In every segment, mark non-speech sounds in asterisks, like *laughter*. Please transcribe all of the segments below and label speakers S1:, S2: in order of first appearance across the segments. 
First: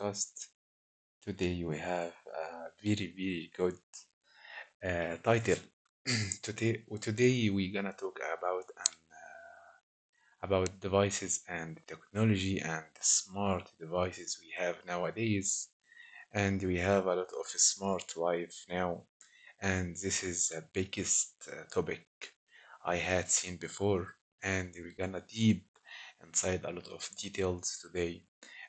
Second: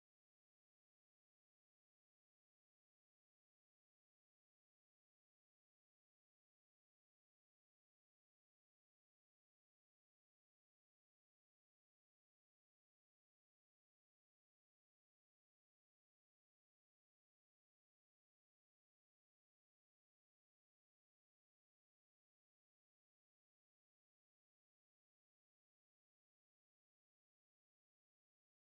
S1: podcast. Today we have a very very good title. *clears throat* Today we're gonna talk about devices and technology and smart devices we have nowadays. And we have a lot of smart life now. And this is the biggest topic I had seen before, and we're gonna deep inside a lot of details today.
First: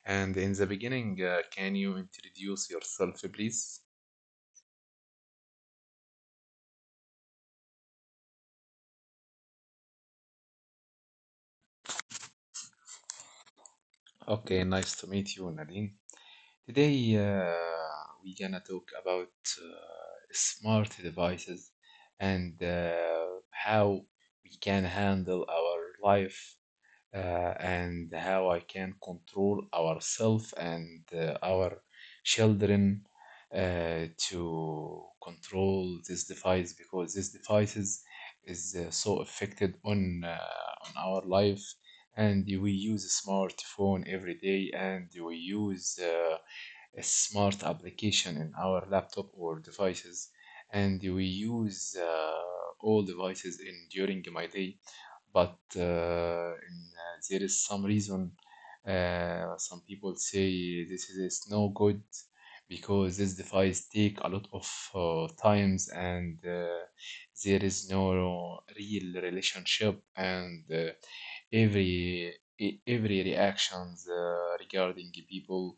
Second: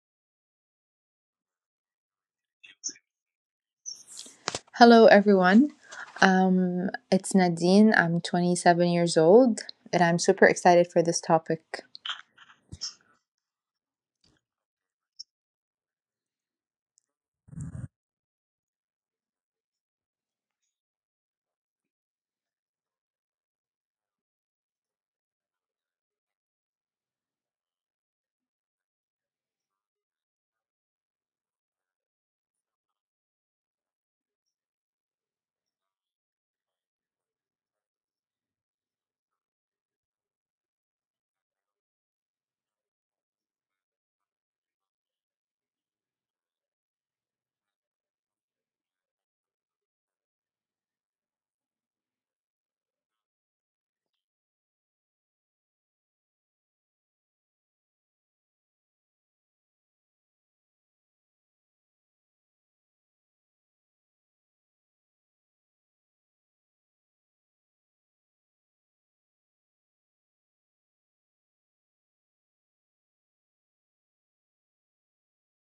S1: And in the beginning, can you introduce yourself, please?
S2: Hello, everyone. It's Nadine. I'm 27 years old, and I'm super excited for this topic.
S1: Okay, nice to meet you, Nadine. Today, we're gonna talk about smart devices and how we can handle our life, uh, and how I can control ourselves and our children, to control this device because this devices is so affected on our life, and we use a smartphone every day and we use a smart application in our laptop or devices, and we use all devices in during my day. But there is some reason, some people say this is no good because this device take a lot of times, and there is no real relationship, and every every reactions regarding the people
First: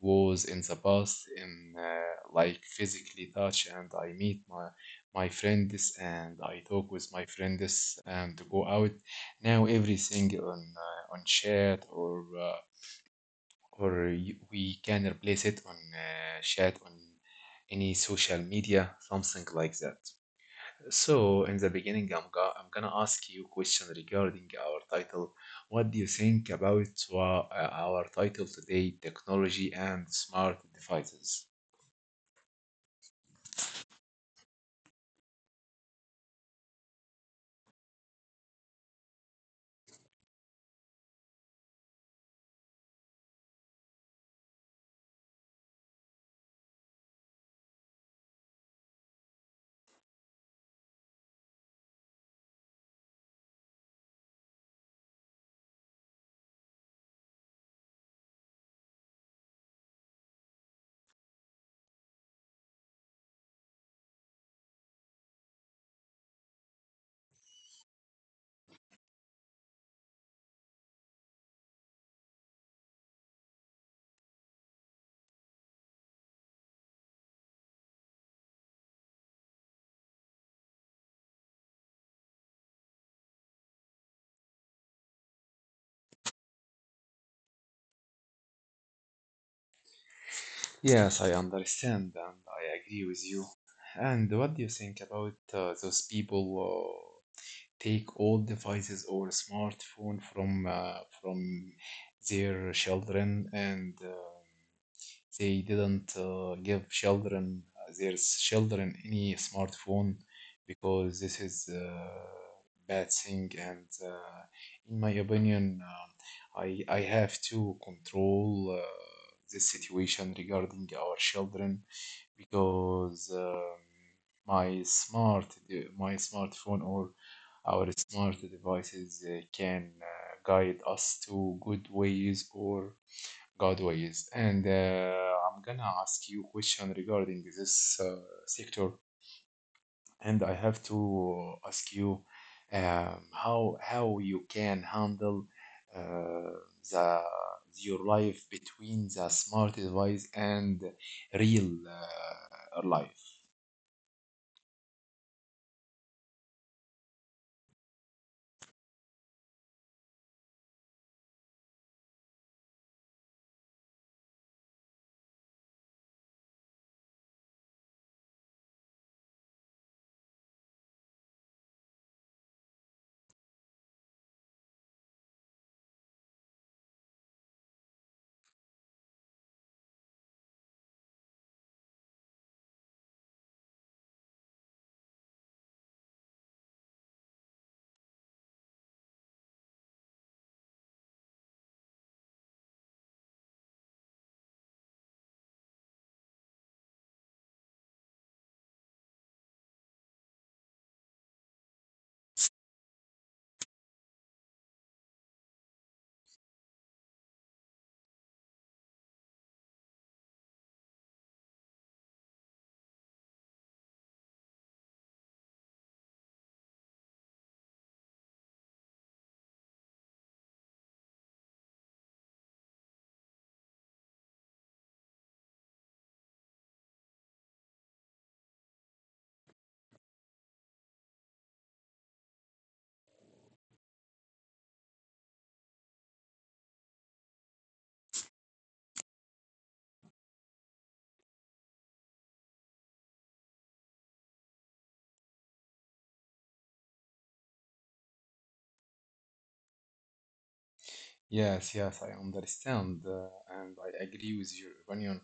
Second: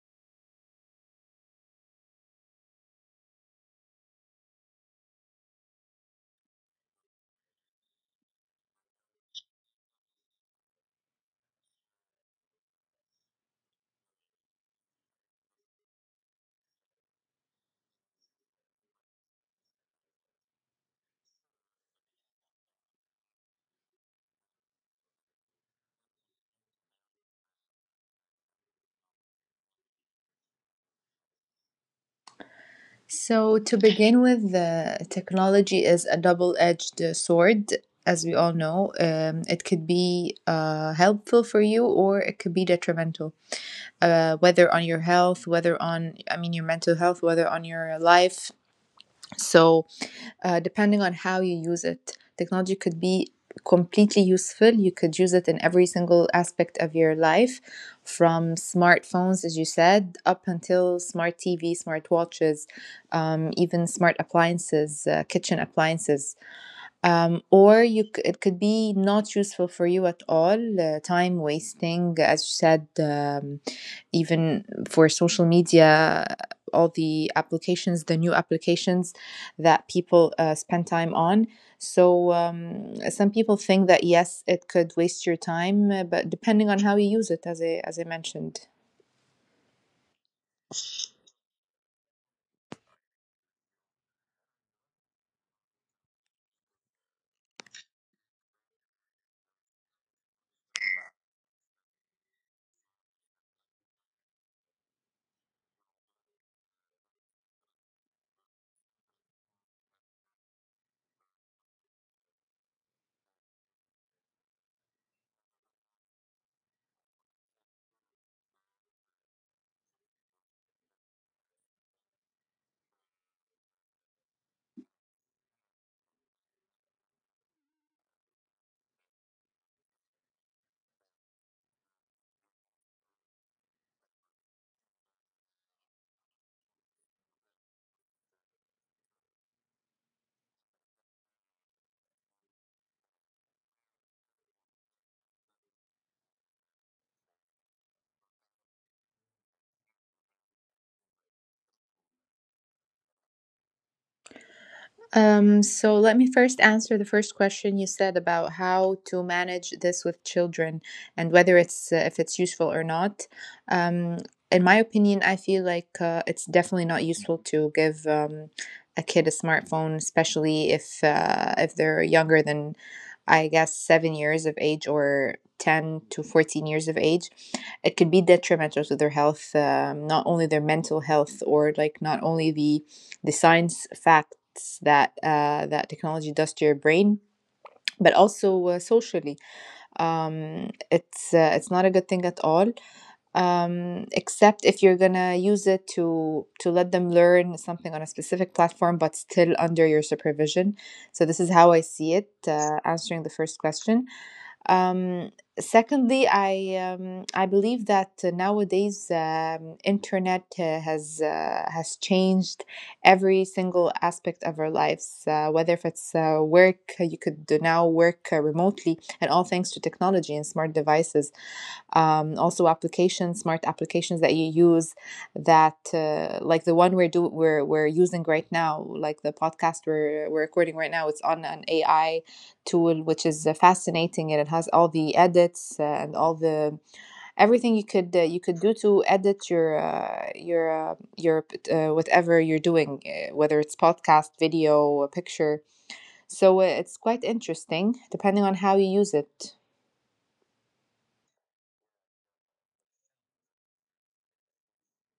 S1: was in the past in like physically touch, and I meet my friends and I talk with my friends and go out. Now everything on chat, or we can replace it on chat on any social media, something like that. So, in the beginning, I'm gonna ask you a question regarding our title. What do you think about our title today, technology and smart devices?
S2: So, to begin with, the technology is a double edged sword, as we all know. It could be helpful for you, or it could be detrimental, whether on your health, whether on, I mean, your mental health, whether on your life. So, depending on how you use it. Technology could be completely useful. You could use it in every single aspect of your life, from smartphones, as you said, up until smart TV, smart watches, even smart appliances, kitchen appliances. Or it could be not useful for you at all, time wasting, as you said. Even for social media, all the applications, the new applications that people spend time on. So, some people think that yes, it could waste your time, but depending on how you use it, as I mentioned.
S1: Yes, I understand and I agree with you. And what do you think about those people take old devices or smartphone from their children, and they didn't give children their children any smartphone because this is a bad thing. And in my opinion, I have to control uh, this situation regarding our children because my my smartphone or our smart devices can guide us to good ways or Godways, and I'm gonna ask you question regarding this sector, and I have to ask you, um, how you can handle uh, the your life between the smart device and real life.
S2: So let me first answer the first question you said about how to manage this with children and whether it's if it's useful or not. Um, in my opinion, I feel like it's definitely not useful to give a kid a smartphone, especially if they're younger than, I guess, 7 years of age or 10 to 14 years of age. It could be detrimental to their health, not only their mental health or like not only the science facts that that technology does to your brain, but also socially, it's not a good thing at all. Except if you're gonna use it to let them learn something on a specific platform, but still under your supervision. So this is how I see it, answering the first question. um, Secondly, I believe that nowadays internet has changed every single aspect of our lives. Whether if it's work, you could do now work remotely, and all thanks to technology and smart devices. Also, applications, smart applications that you use, that like the one we're do we're using right now, like the podcast we're recording right now. It's on an AI tool, which is fascinating, and it has all the edits and all the everything you could do to edit your whatever you're doing, whether it's podcast, video, a picture. So it's quite interesting, depending on how you use it.
S1: Yes, yes, I understand, and I agree with your opinion.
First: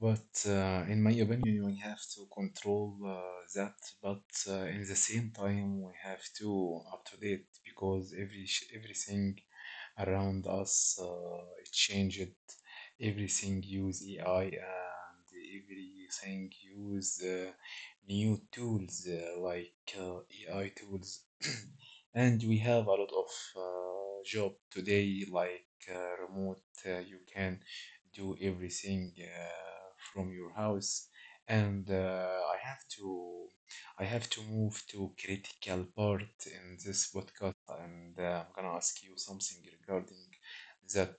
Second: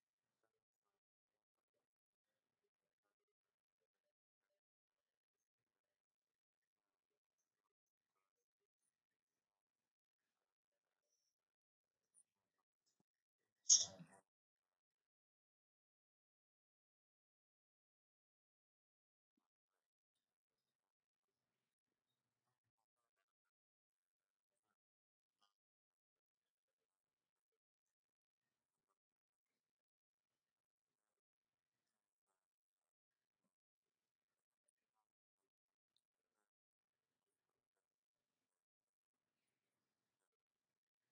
S1: But in my opinion, we have to control that. But in the same time, we have to up to date because everything around us it changed. Everything use AI and everything use new tools like AI tools, and we have a lot of job today, like remote. You can do everything from your house. And uh, I have to, I have to move to critical part in this podcast, and I'm gonna ask you something regarding that.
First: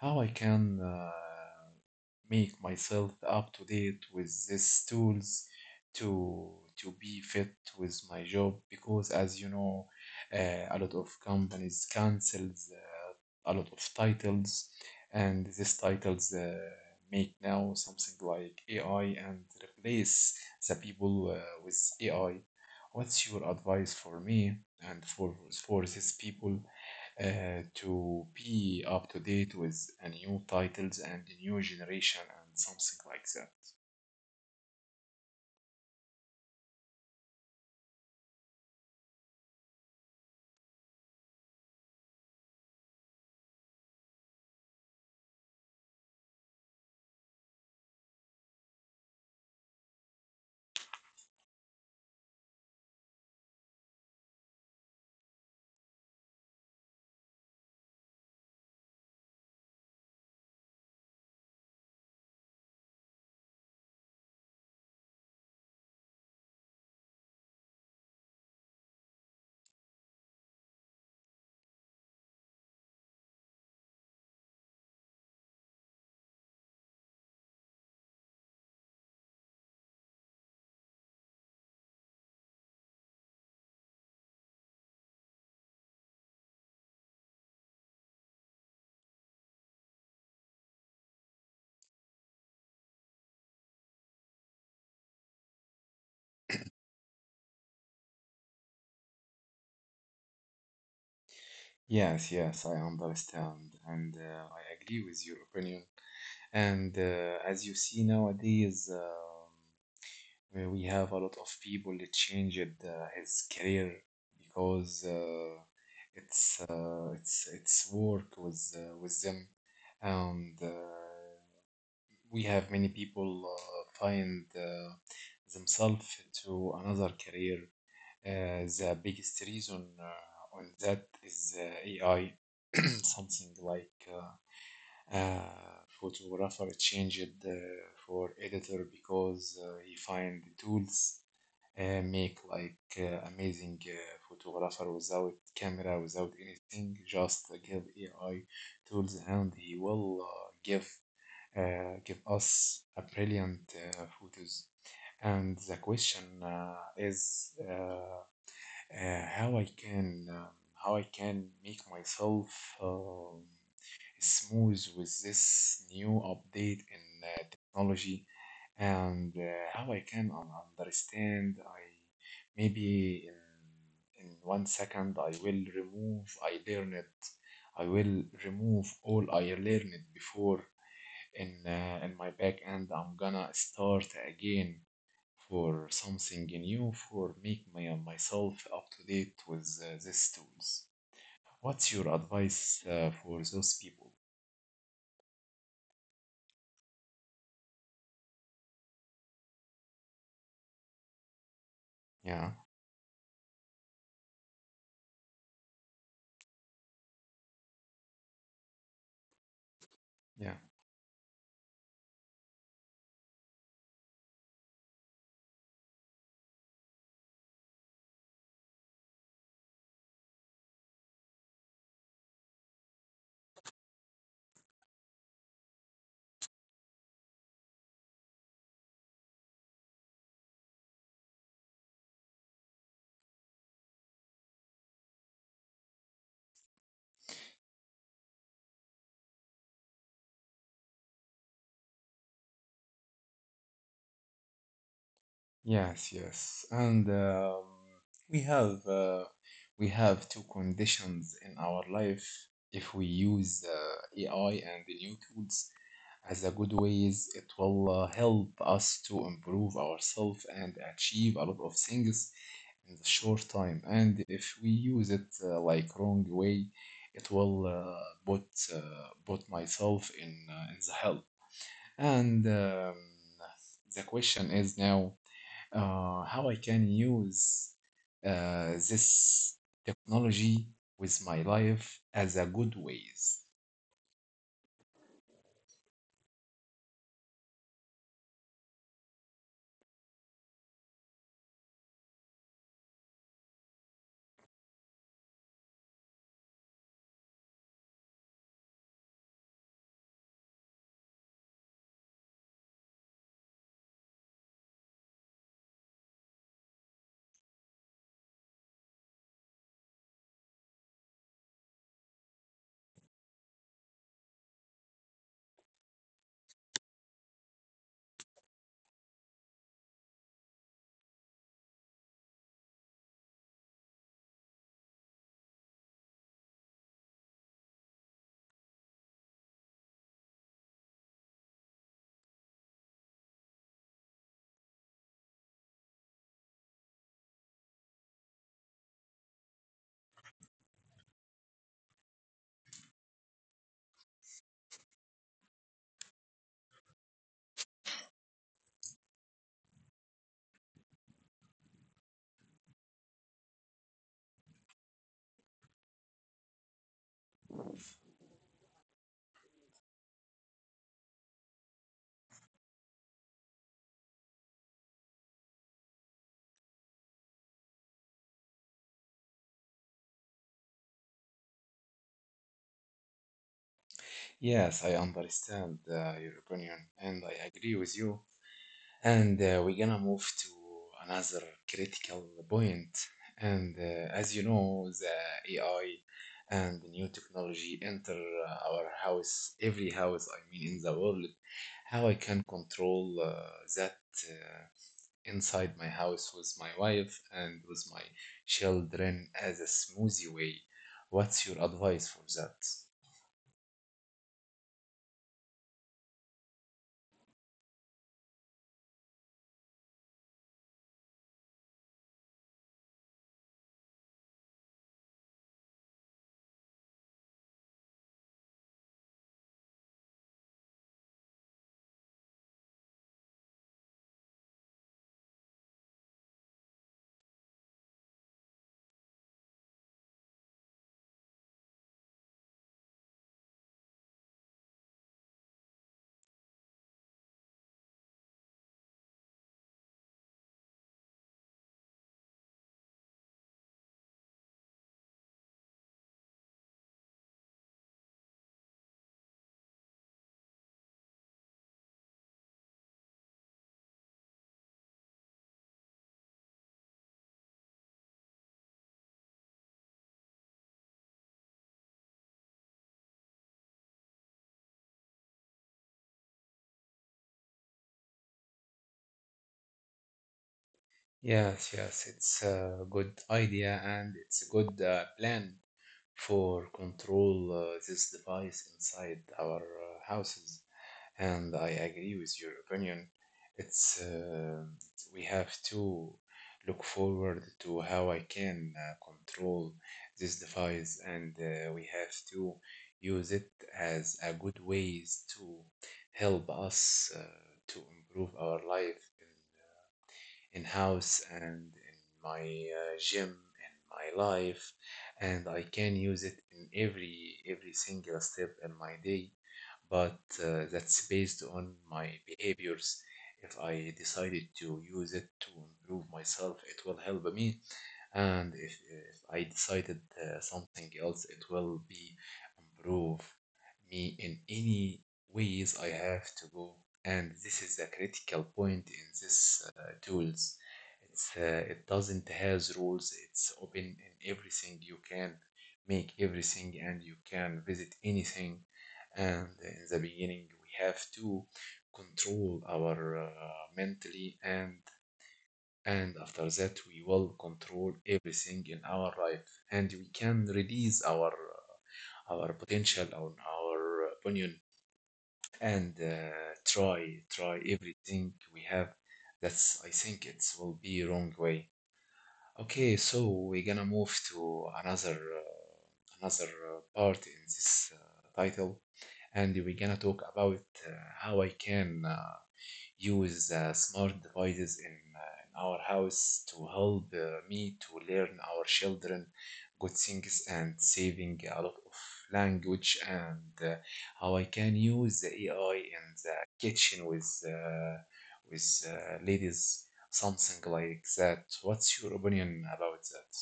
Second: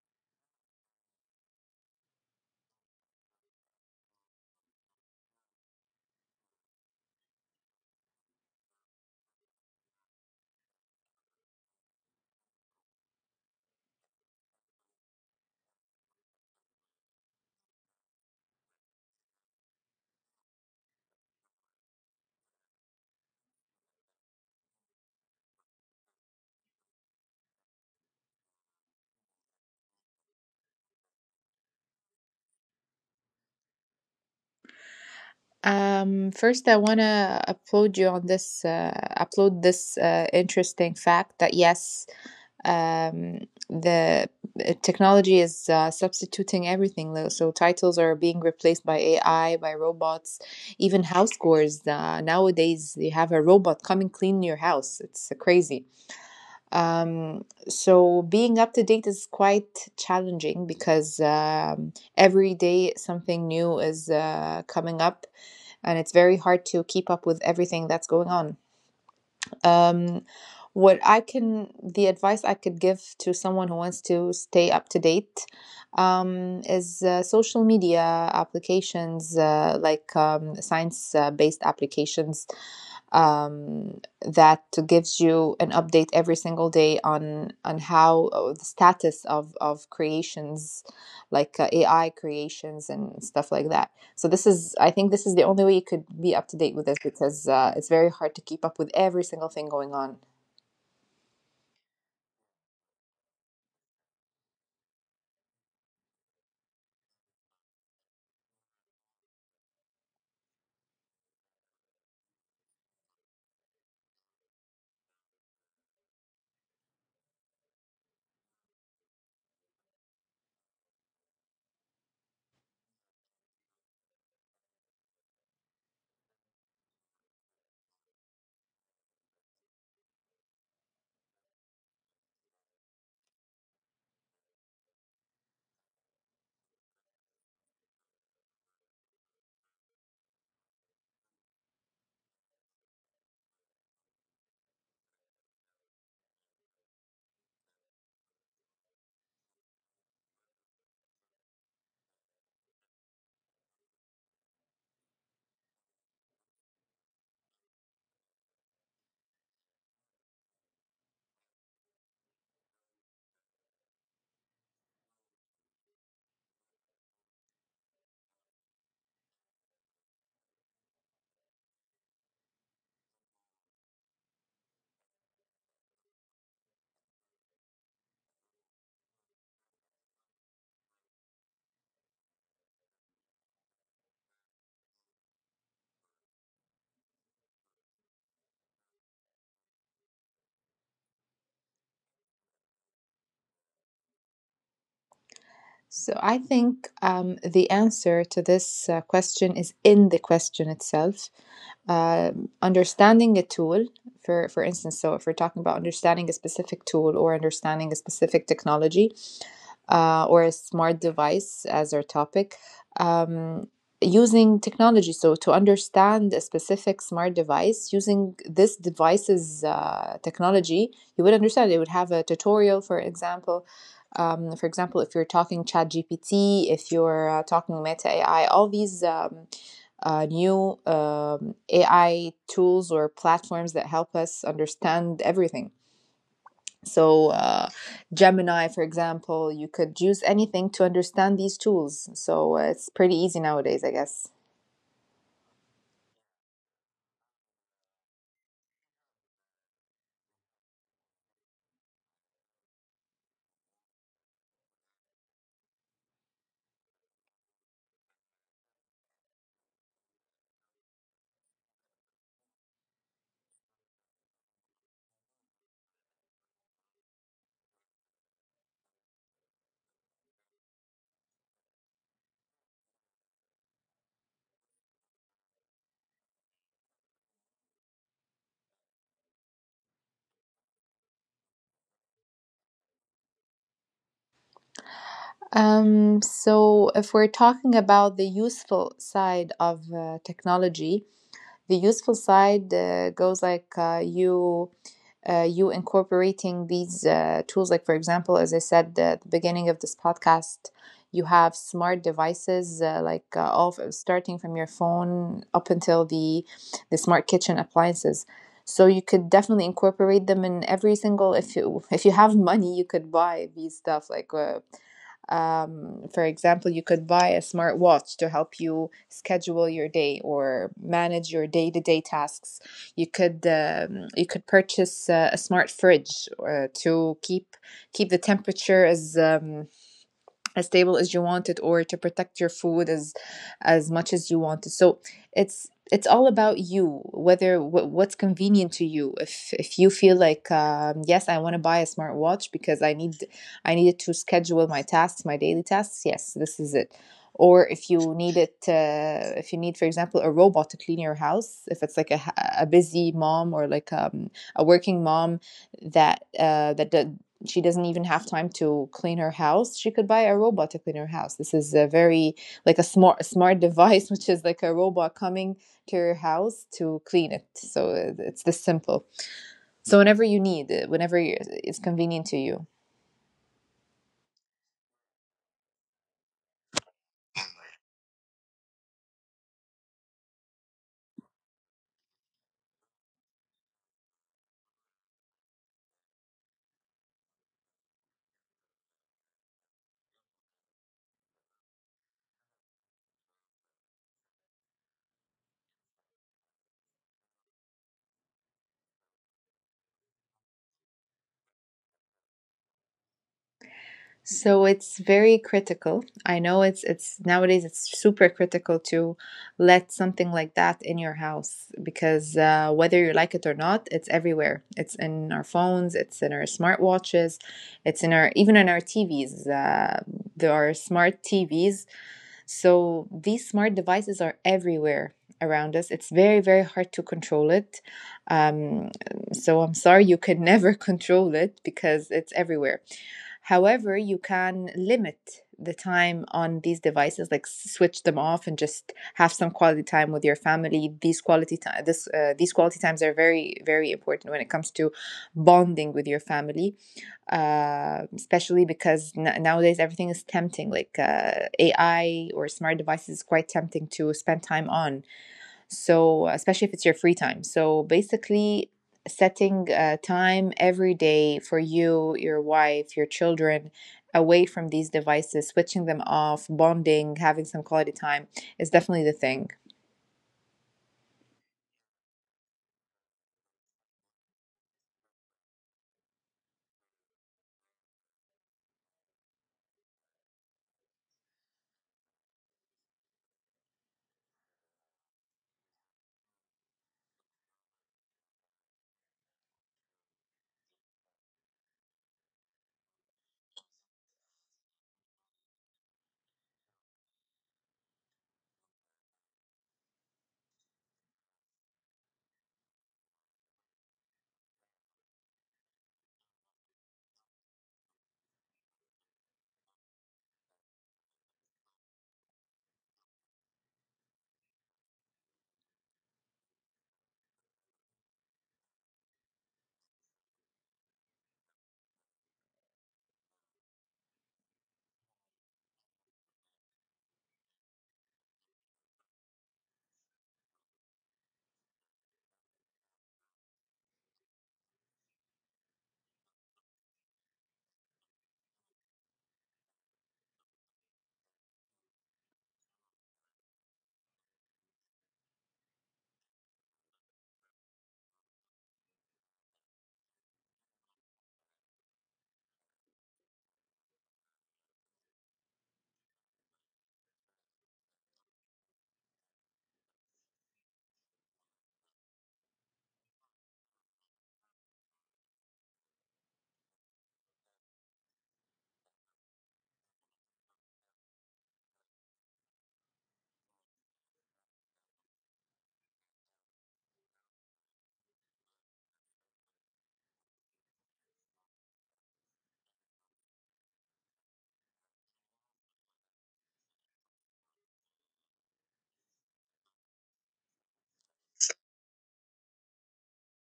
S1: How I can make myself up to date with these tools to to be fit with my job because as you know, a lot of companies cancels a lot of titles, and these titles make now something like AI and replace the people with AI. What's your advice for me and for these people to be up to date with a new titles and a new generation and something like that.
S2: First, I want to upload you on this upload this interesting fact that yes, um, the technology is substituting everything, though. So titles are being replaced by AI, by robots. Even house chores, nowadays you have a robot come and clean your house. It's crazy. So being up to date is quite challenging because every day something new is coming up, and it's very hard to keep up with everything that's going on. um, what I can, the advice I could give to someone who wants to stay up to date, is social media applications, like science-based applications, um, that gives you an update every single day on how the status of creations, like AI creations and stuff like that. So this is, I think, this is the only way you could be up to date with this, because it's very hard to keep up with every single thing going on.
S1: Yes, yes, I understand, and I agree with your opinion. And as you see nowadays, we have a lot of people that changed his career because it's work with them, and we have many people find themselves to another career. The biggest reason on that is AI, *clears throat* something like uh, uh, photographer changed for editor because he find the tools make like amazing photographer without camera, without anything, just give AI tools, and he will give us a brilliant photos. And the question is how I can um, how I can make myself um smooth with this new update in technology, and how I can understand. I maybe in 1 second I will remove. I learned. I will remove all I learned before in my back end. I'm gonna start again for something new for make my, myself up to date with these tools. What's your advice for those people?
S2: So I think the answer to this question is in the question itself.
S1: Yeah,
S2: Understanding a tool, for instance. So if we're talking about understanding a specific tool or understanding a specific technology, or a
S1: yeah.
S2: smart device as our topic, um, using technology. So, to understand a specific smart device, using this device's technology, you would understand. It would have a tutorial, for example. For example, if you're talking ChatGPT, if you're talking Meta AI, all these new AI tools or platforms that help us understand everything. So, Gemini, for example, you could use anything to understand these tools. So, it's pretty easy nowadays, I guess.
S1: Yes, yes, and we have uh, we have 2 conditions in our life. If we use ai and the new tools as a good ways, it will help us to improve ourselves and achieve a lot of things in the short time. And if we use it like wrong way, it will put uh, put myself in the hell. And the question is now, how I can use this technology with my life as a good ways.
S2: So, if we're talking about the useful side of technology, the useful side goes like you incorporating these tools. Like, for example, as I said at the beginning of this podcast, you have smart devices like all starting from your phone up until the smart kitchen appliances. So you could definitely incorporate them in every single. If you have money, you could buy these stuff like. For example, you could buy a smart watch to help you schedule your day or manage your day to day tasks. You could you could purchase a smart fridge to keep the temperature as stable as you wanted, or to protect your food as much as you wanted. So it's all about you, whether what's convenient to you. If you feel like, yes, I want to buy a smartwatch because I needed to schedule my tasks, my daily tasks, yes, this is it. Or if you need it, if you need, for example, a robot to clean your house, if it's like a, a busy mom, or like a working mom that she doesn't even have time to clean her house, she could buy a robot to clean her house. This is a very like a smart *laughs* device, which is like a robot coming to your house to clean it. So it's this simple. So whenever you need, whenever it's convenient to you.
S1: Yes, I understand your opinion and I agree with you. And we're gonna move to another critical point. And as you know, the AI and the new technology enter our house, every house, I mean, in the world. How I can control that uh, inside my house with my wife and with my children as a smoothie way. What's your advice for that?
S2: So it's very critical. I know it's nowadays it's super critical to let something like that in your house because whether you like it or not, it's everywhere. It's in our phones, it's in our smartwatches, it's in our even in our TVs. There are smart TVs, so these smart devices are everywhere around us. It's very, very hard to control it. Um, so I'm sorry, you can *laughs* never control it because it's everywhere. However, you can limit the time on these devices, like switch them off and just have some quality time with your family. These quality time, this these quality times are very, very important when it comes to bonding with your family, especially because nowadays everything is tempting. Like AI or smart devices is quite tempting to spend time on. So, especially if it's your free time. So, basically, setting time every day for you, your wife, your children, away from these devices, switching them off, bonding, having some quality time is definitely the thing.
S1: Yes, yes, it's a good idea and it's a good plan for control this device inside our houses. And I agree with your opinion. It's we have to look forward to how I can control this device, and we have to use it as a good ways to help us to improve our life in house and in my gym in my life, and I can use it in every single step in my day. But that's based on my behaviors. If I decided to use it to improve myself, it will help me. And if I decided something else, it will be improve me in any ways I have to go. And this is the critical point in this tools. It's it doesn't has rules. It's open in everything. You can make everything, and you can visit anything. And in the beginning, we have to control our mentally, and after that, we will control everything in our life, and we can release our potential on our opinion, and try try everything we have. That's I think it will be wrong way. Okay, so we're gonna move to another another part in this title, and we're gonna talk about uh, how I can use smart devices in our house to help me to learn our children good things and saving a lot of language, and how I can use the AI in the kitchen with ladies, something like that. What's your opinion about that?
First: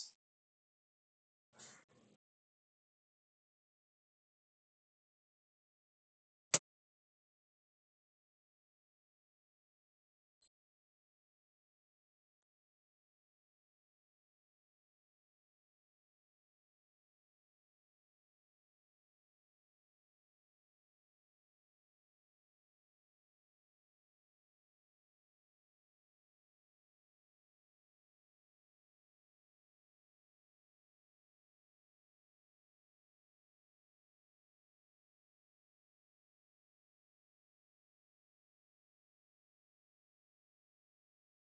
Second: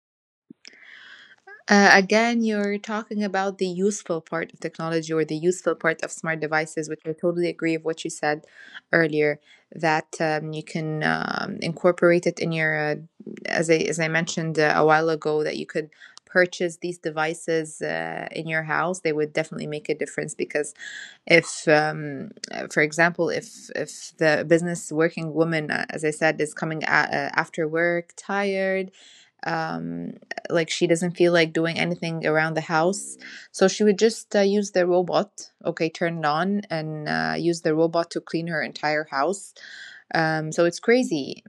S2: Again, you're talking about the useful part of technology or the useful part of smart devices, which I totally agree with what you said earlier. That you can incorporate it in your, as I mentioned a while ago, that you could purchase these devices in your house. They would definitely make a difference because if, for example, if the business working woman, as I said, is coming after work tired, um like she doesn't feel like doing anything around the house, so she would just use the robot, okay, turn it on and use the robot to clean her entire house. So it's crazy.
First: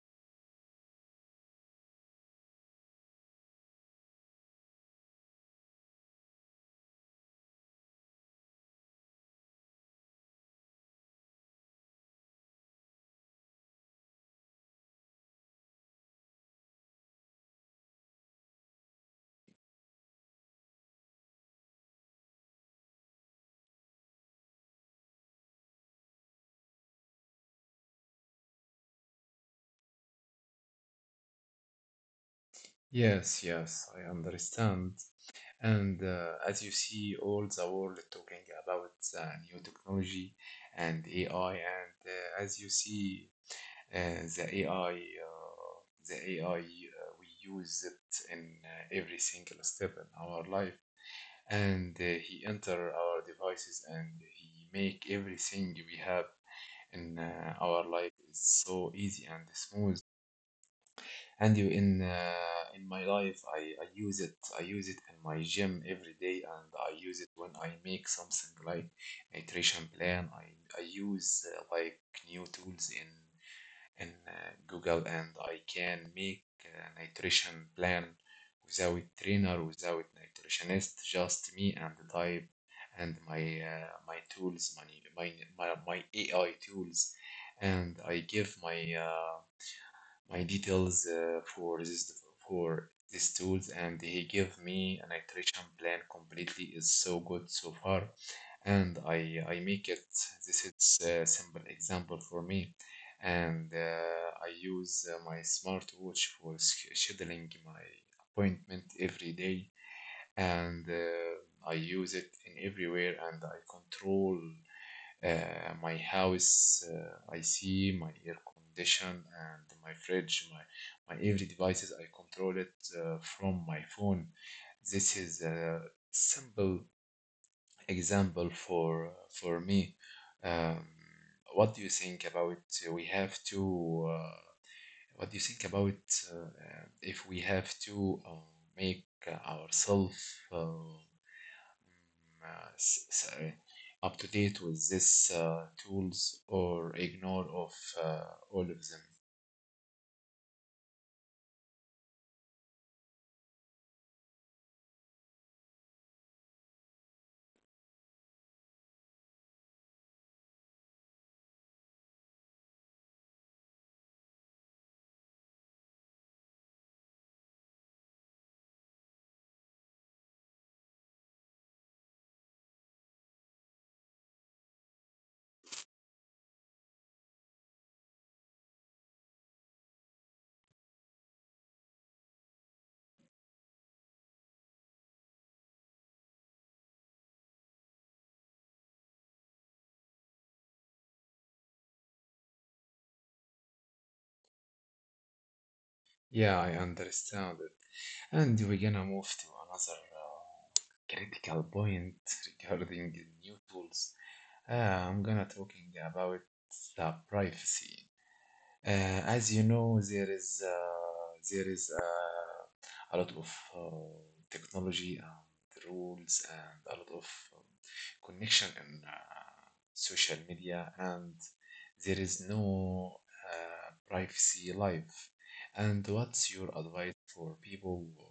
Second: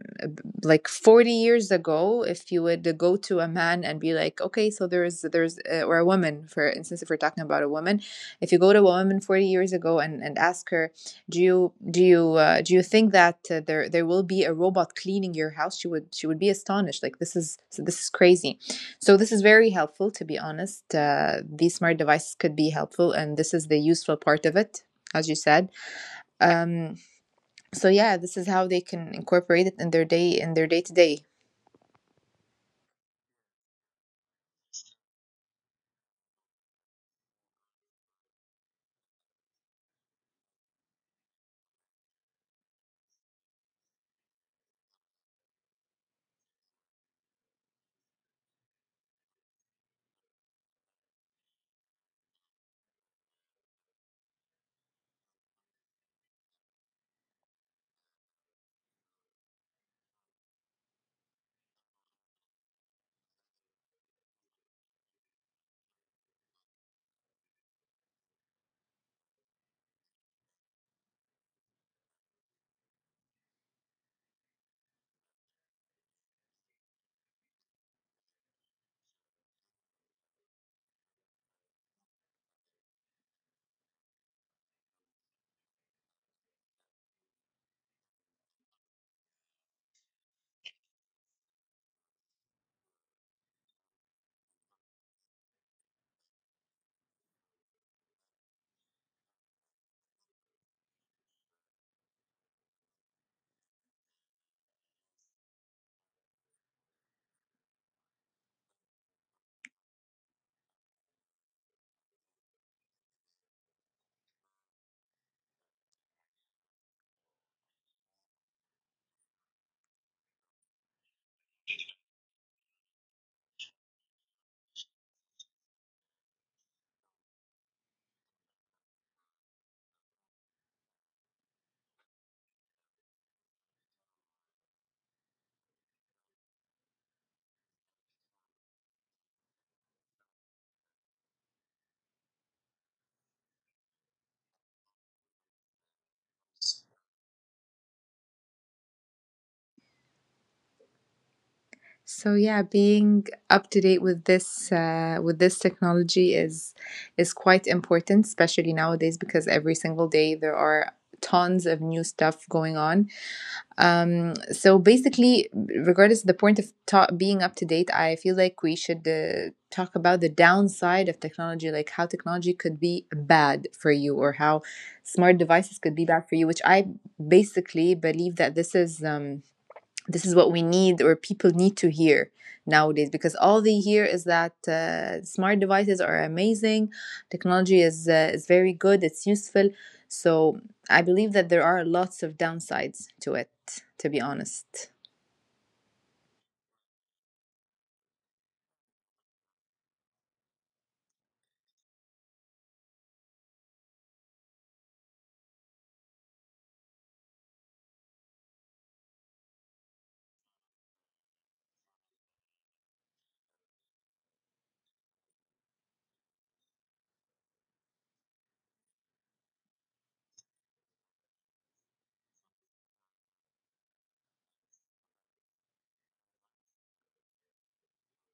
S2: Like 40 years ago, if you would go to a man and be like, okay, so or a woman, for instance, if we're talking about a woman, if you go to a woman 40 years ago and, ask her, do you think that there will be a robot cleaning your house? She would be astonished. Like this is, so this is crazy. So this is very helpful, to be honest. These smart devices could be helpful, and this is the useful part of it, as you said. Um, so yeah, this is how they can incorporate it in their day to day.
S1: Yes, yes, I understand. And as you see, all the world talking about the new technology and AI, and as you see, uh, the AI, uh, the AI, we use it in every single step in our life, and he enter our devices, and he make everything we have in our life so easy and smooth. And you in my life, I use it in my gym every day, and I use it when I make something like a nutrition plan. I use like new tools in Google, and I can make a nutrition plan without trainer, without nutritionist, just me and the type and my my tools my, my my my AI tools. And I give my my details for this for these tools, and he gave me an nutrition plan completely. Is so good so far, and I make it. This is a simple example for me. And I use my smartwatch for scheduling my appointment every day, and I use it in everywhere, and I control. My house, I see my air condition and my fridge, my every devices. I control it from my phone. This is a simple example for me. Um, what do you think about we have to? What do you think about if we have to make ourselves? Up to date with these tools or ignore of uh, all of them.
S2: So yeah, being up to date with this technology is quite important, especially nowadays, because every single day there are tons of new stuff going on. So basically, regardless of the point of being up to date, I feel like we should talk about the downside of technology, like how technology could be bad for you or how smart devices could be bad for you, which I basically believe that this is. This is what we need or people need to hear nowadays because all they hear is that smart devices are amazing, technology is very good, it's useful. So I believe that there are lots of downsides to it, to be honest.
S1: Yeah, I understand it. And we're gonna move to another critical point regarding the new tools. Uh, I'm gonna talking about the privacy. As you know, there is a lot of uh, technology and rules and a lot of um, connection in social media, and there is no privacy life. And what's your advice for people who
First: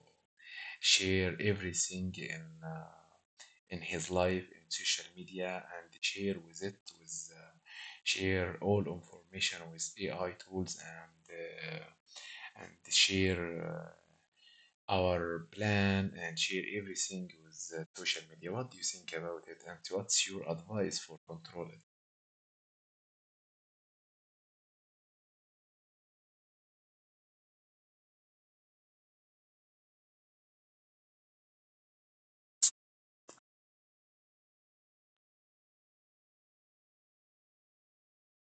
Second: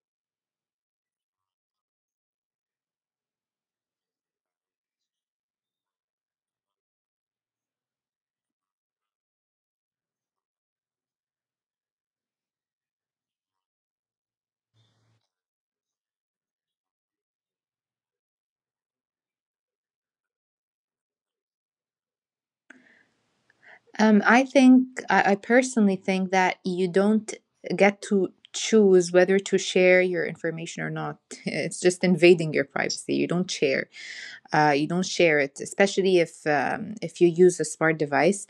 S1: share everything in his life in social media and share with it with share all information with AI tools and share our plan and share everything with social media? What do you think about it, and what's your advice for control it?
S2: I think I personally think that you don't get to choose whether to share your information or not. *laughs* It's just invading your privacy. You don't share, you don't share it, especially if you use a smart device.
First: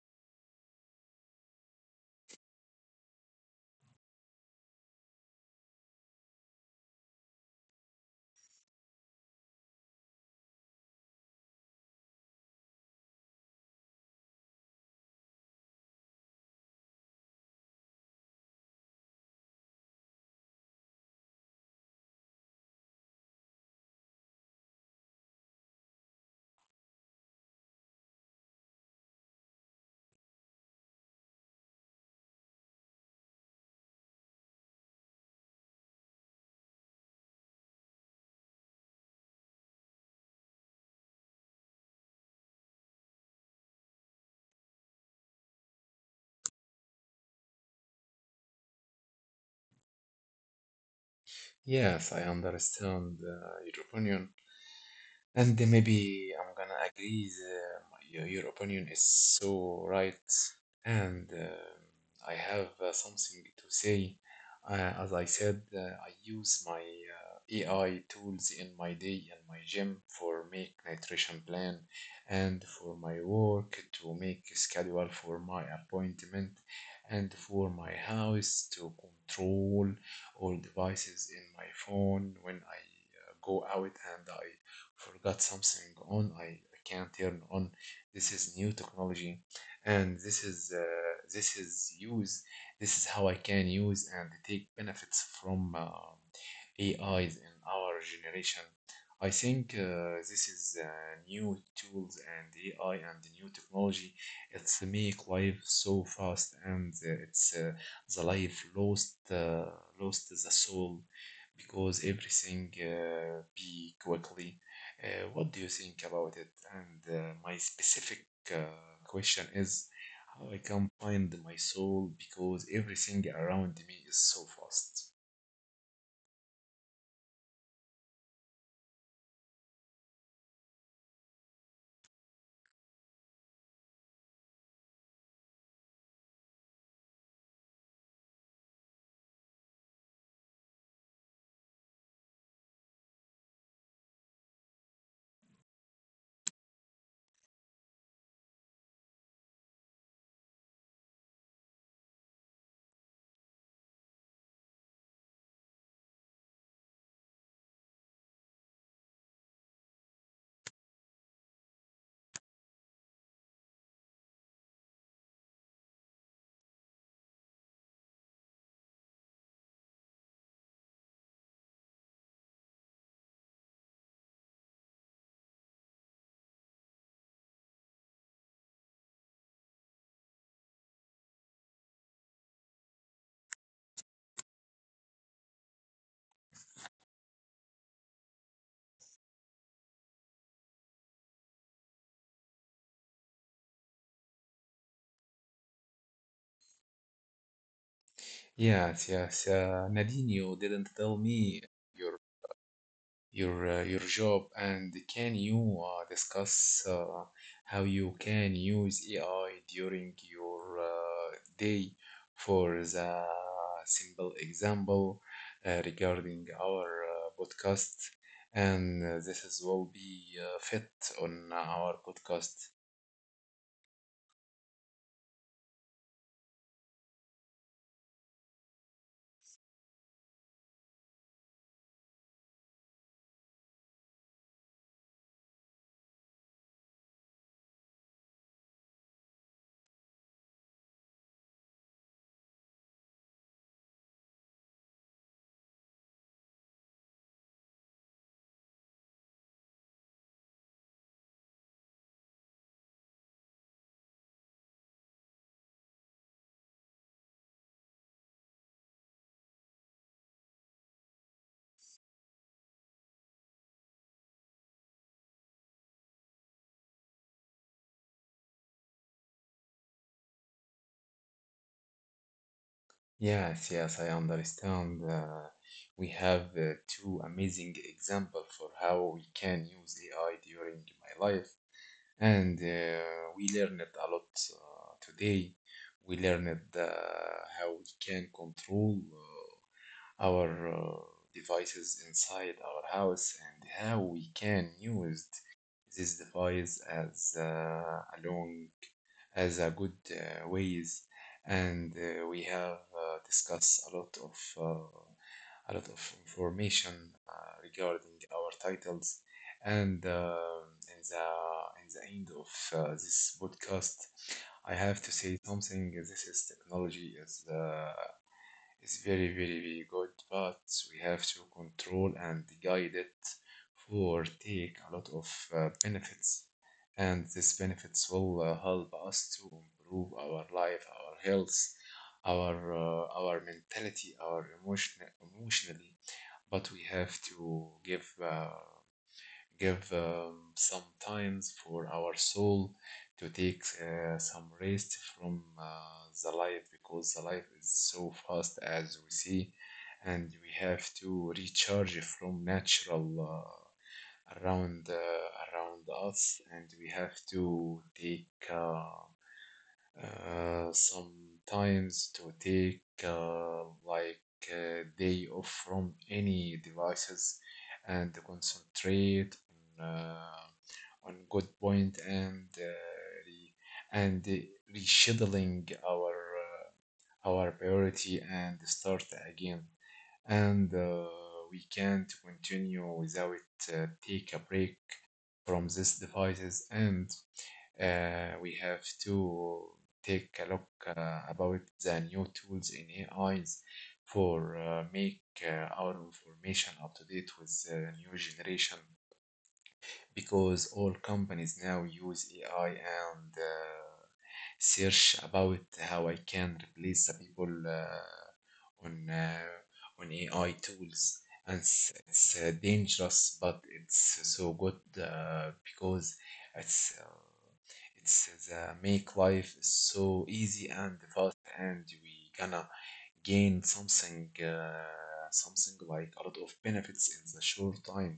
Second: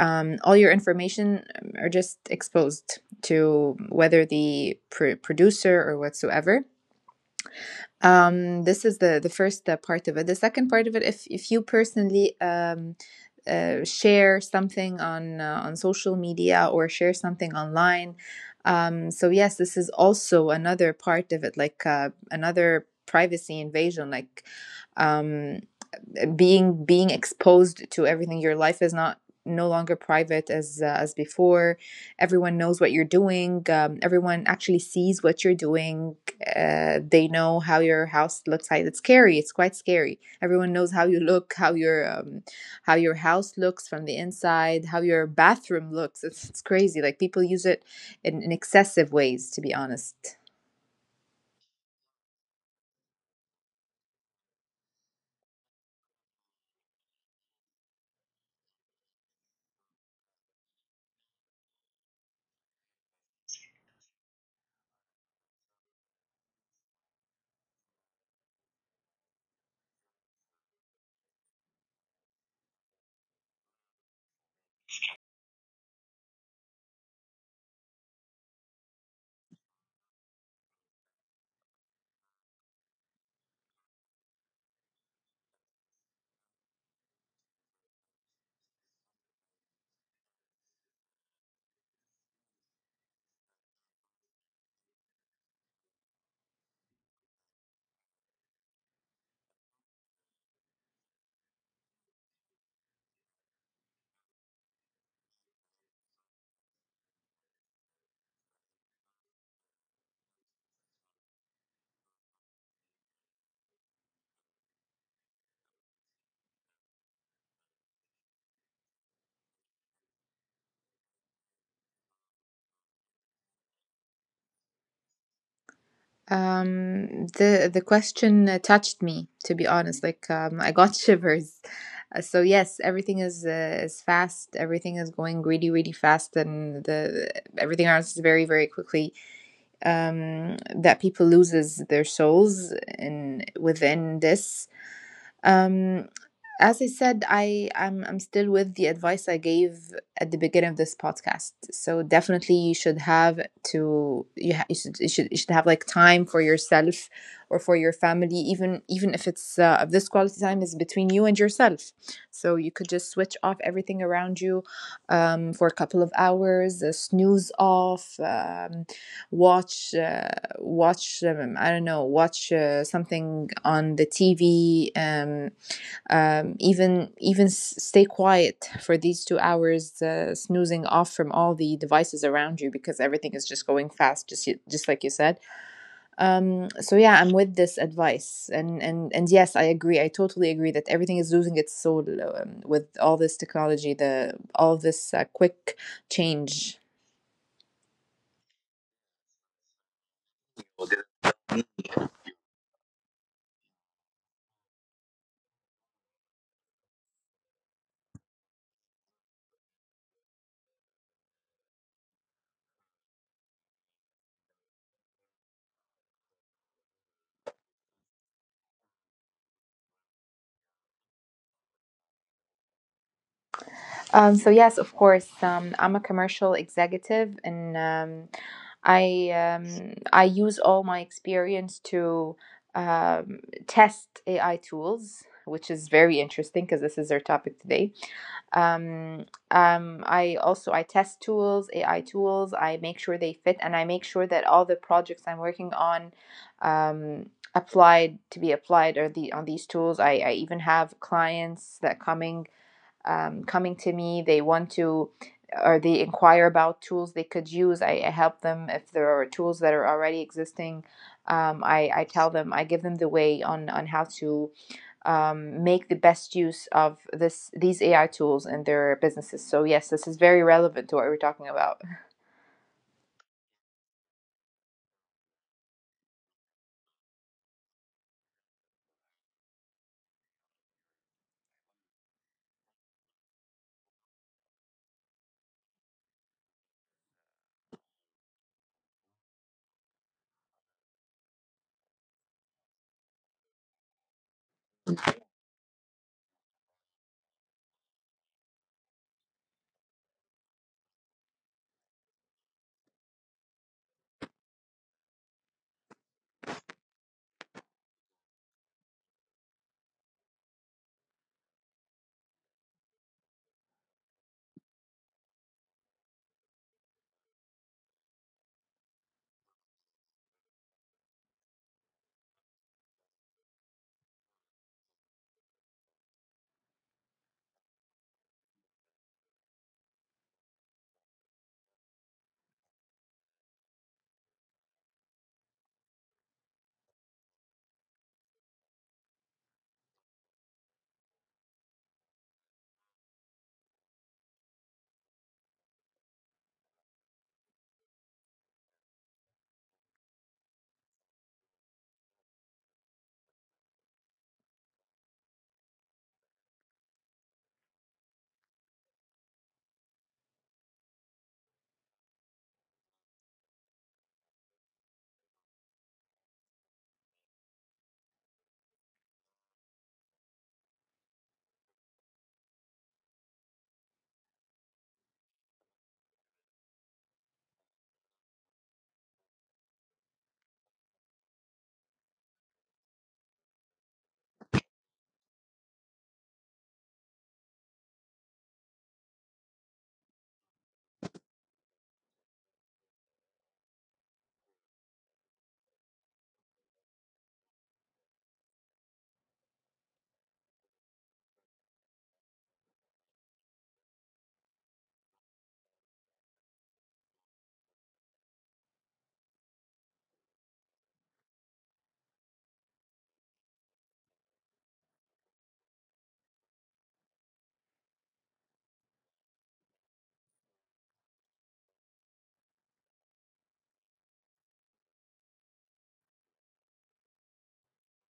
S2: All your information are just exposed to whether the producer or whatsoever. This is the first part of it. The second part of it, if you personally share something on social media or share something online. So yes, this is also another part of it, like another privacy invasion. Like um, being exposed to everything, your life is not no longer private as before. Everyone knows what you're doing, everyone actually sees what you're doing. They know how your house looks like. It's scary, it's quite scary. Everyone knows how you look, how your house looks from the inside, how your bathroom looks. It's crazy, like people use it in excessive ways, to be honest.
S1: Yes, I understand your opinion. And maybe I'm gonna agree your opinion is so right. And I have something to say. Uh, as I said, I use my AI tools in my day and my gym for make nutrition plan, and for my work to make schedule for my appointment, and for my house to control all devices in my phone when I go out and I forgot something on. I can't turn on. This is new technology, and this is use. This is how I can use and take benefits from AIs in our generation. I think this is new tools and AI and the new technology. It's make life so fast, and it's the life lost lost the soul because everything be quickly. What do you think about it? And my specific uh, question is how I can find my soul because everything around me is so fast.
S2: The question touched me, to be honest. Like I got *laughs* shivers. So yes, everything is fast. Everything is going really, really fast, and the everything else is very, very quickly. That people loses their souls in within this. Um, as I said, I'm still with the advice I gave at the beginning of this podcast. So definitely, you should have to you, you should have like time for yourself or for your family, even if it's if this quality time is between you and yourself. So you could just switch off everything around you for a couple of hours, snooze off, watch I don't know, watch something on the TV. Even stay quiet for these 2 hours, snoozing off from all the devices around you because everything is just going fast, just just like you said. So yeah, I'm with this advice, and yes, I agree. I totally agree that everything is losing its soul with all this technology, the all this quick change.
S1: Yes, yes. Nadine, you didn't tell me your your job. And can you discuss how you can use AI during your day for the simple example regarding our podcast, and this is will be fit on our podcast?
S2: So yes, of course, I'm a commercial executive, and I I use all my experience to um, test AI tools, which is very interesting because this is our topic today. Um, I also I test tools, AI tools. I make sure they fit, and I make sure that all the projects I'm working on um, applied to be applied are the on these tools. I even have clients that coming coming to me. They want to, or they inquire about tools they could use. I help them if there are tools that are already existing. I tell them, I give them the way on how to make the best use of this these AI tools in their businesses. So yes, this is very relevant to what we're talking about.
S1: Yes, yes, I understand. We have two amazing example for how we can use AI during my life. And we learned a lot today. We learned how we can control our devices inside our house, and how we can use this device as a long as a good ways. And we have discussed a lot of information regarding our titles. And In the in the end of this podcast, I have to say something. This is technology is it's very, very, very good, but we have to control and guide it for take a lot of benefits. And these benefits will help us to improve our life, our health, our mentality, our emotionally. But we have to give give some times for our soul to take some rest from the life, because the life is so fast as we see, and we have to recharge from natural around around us, and we have to take. Sometimes to take like a day off from any devices and concentrate on, uh, on good point. And re- and rescheduling our priority and start again. And we can't continue without take a break from these devices. And we have to take a look about the new tools in AIs for make our information up to date with the new generation, because all companies now use AI and search about how I can replace the people on uh, on AI tools. And it's dangerous, but it's so good, because it's uh, it's make life so easy and fast. And we gonna gain something something like a lot of benefits in the short time.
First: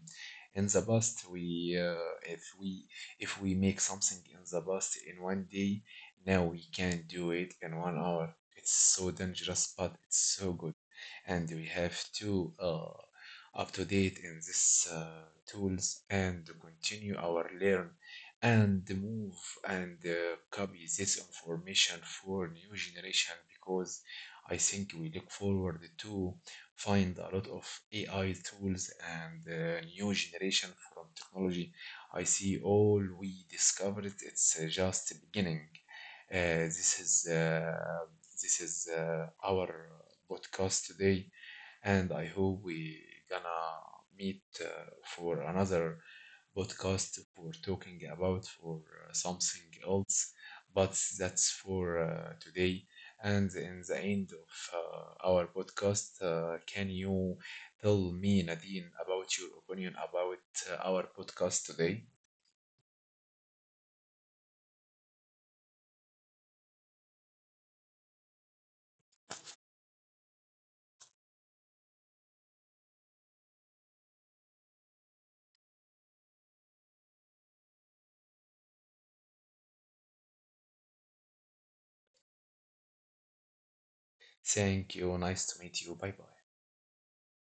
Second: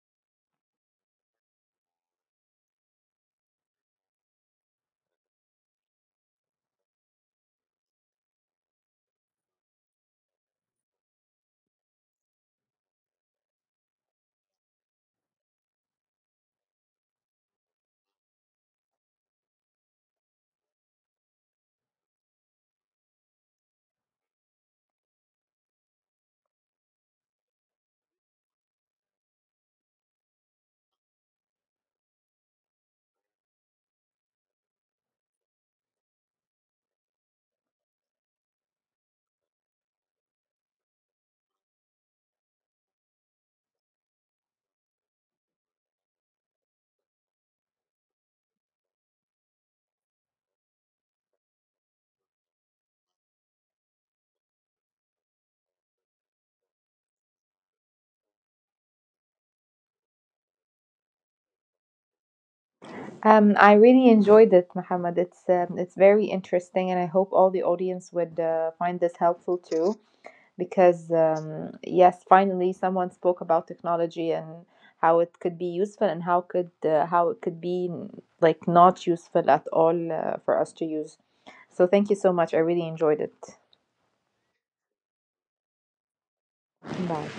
S1: In the past, we if we if we make something in the past in 1 day, now we can do it in 1 hour. It's so dangerous, but it's so good. And we have to up to date in this tools and continue our learn and move, and copy this information for new generation, because I think we look forward to find a lot of AI tools and new generation from technology. I see all we discovered it's just the beginning. Uh, this is uh, this is our podcast today, and I hope we gonna meet for another podcast for talking about for something else, but that's for today. And in the end of our podcast, can you tell me, Nadine, about your opinion about our podcast today?
S2: I really enjoyed it, Mohammed. It's very interesting, and I hope all the audience would find this helpful too, because yes, finally someone spoke about technology and how it could be useful and how could how it could be like not useful at all for us to use. So thank you so much. I really enjoyed it.
S1: Thank you. Nice to meet you. Bye bye.
S2: Bye.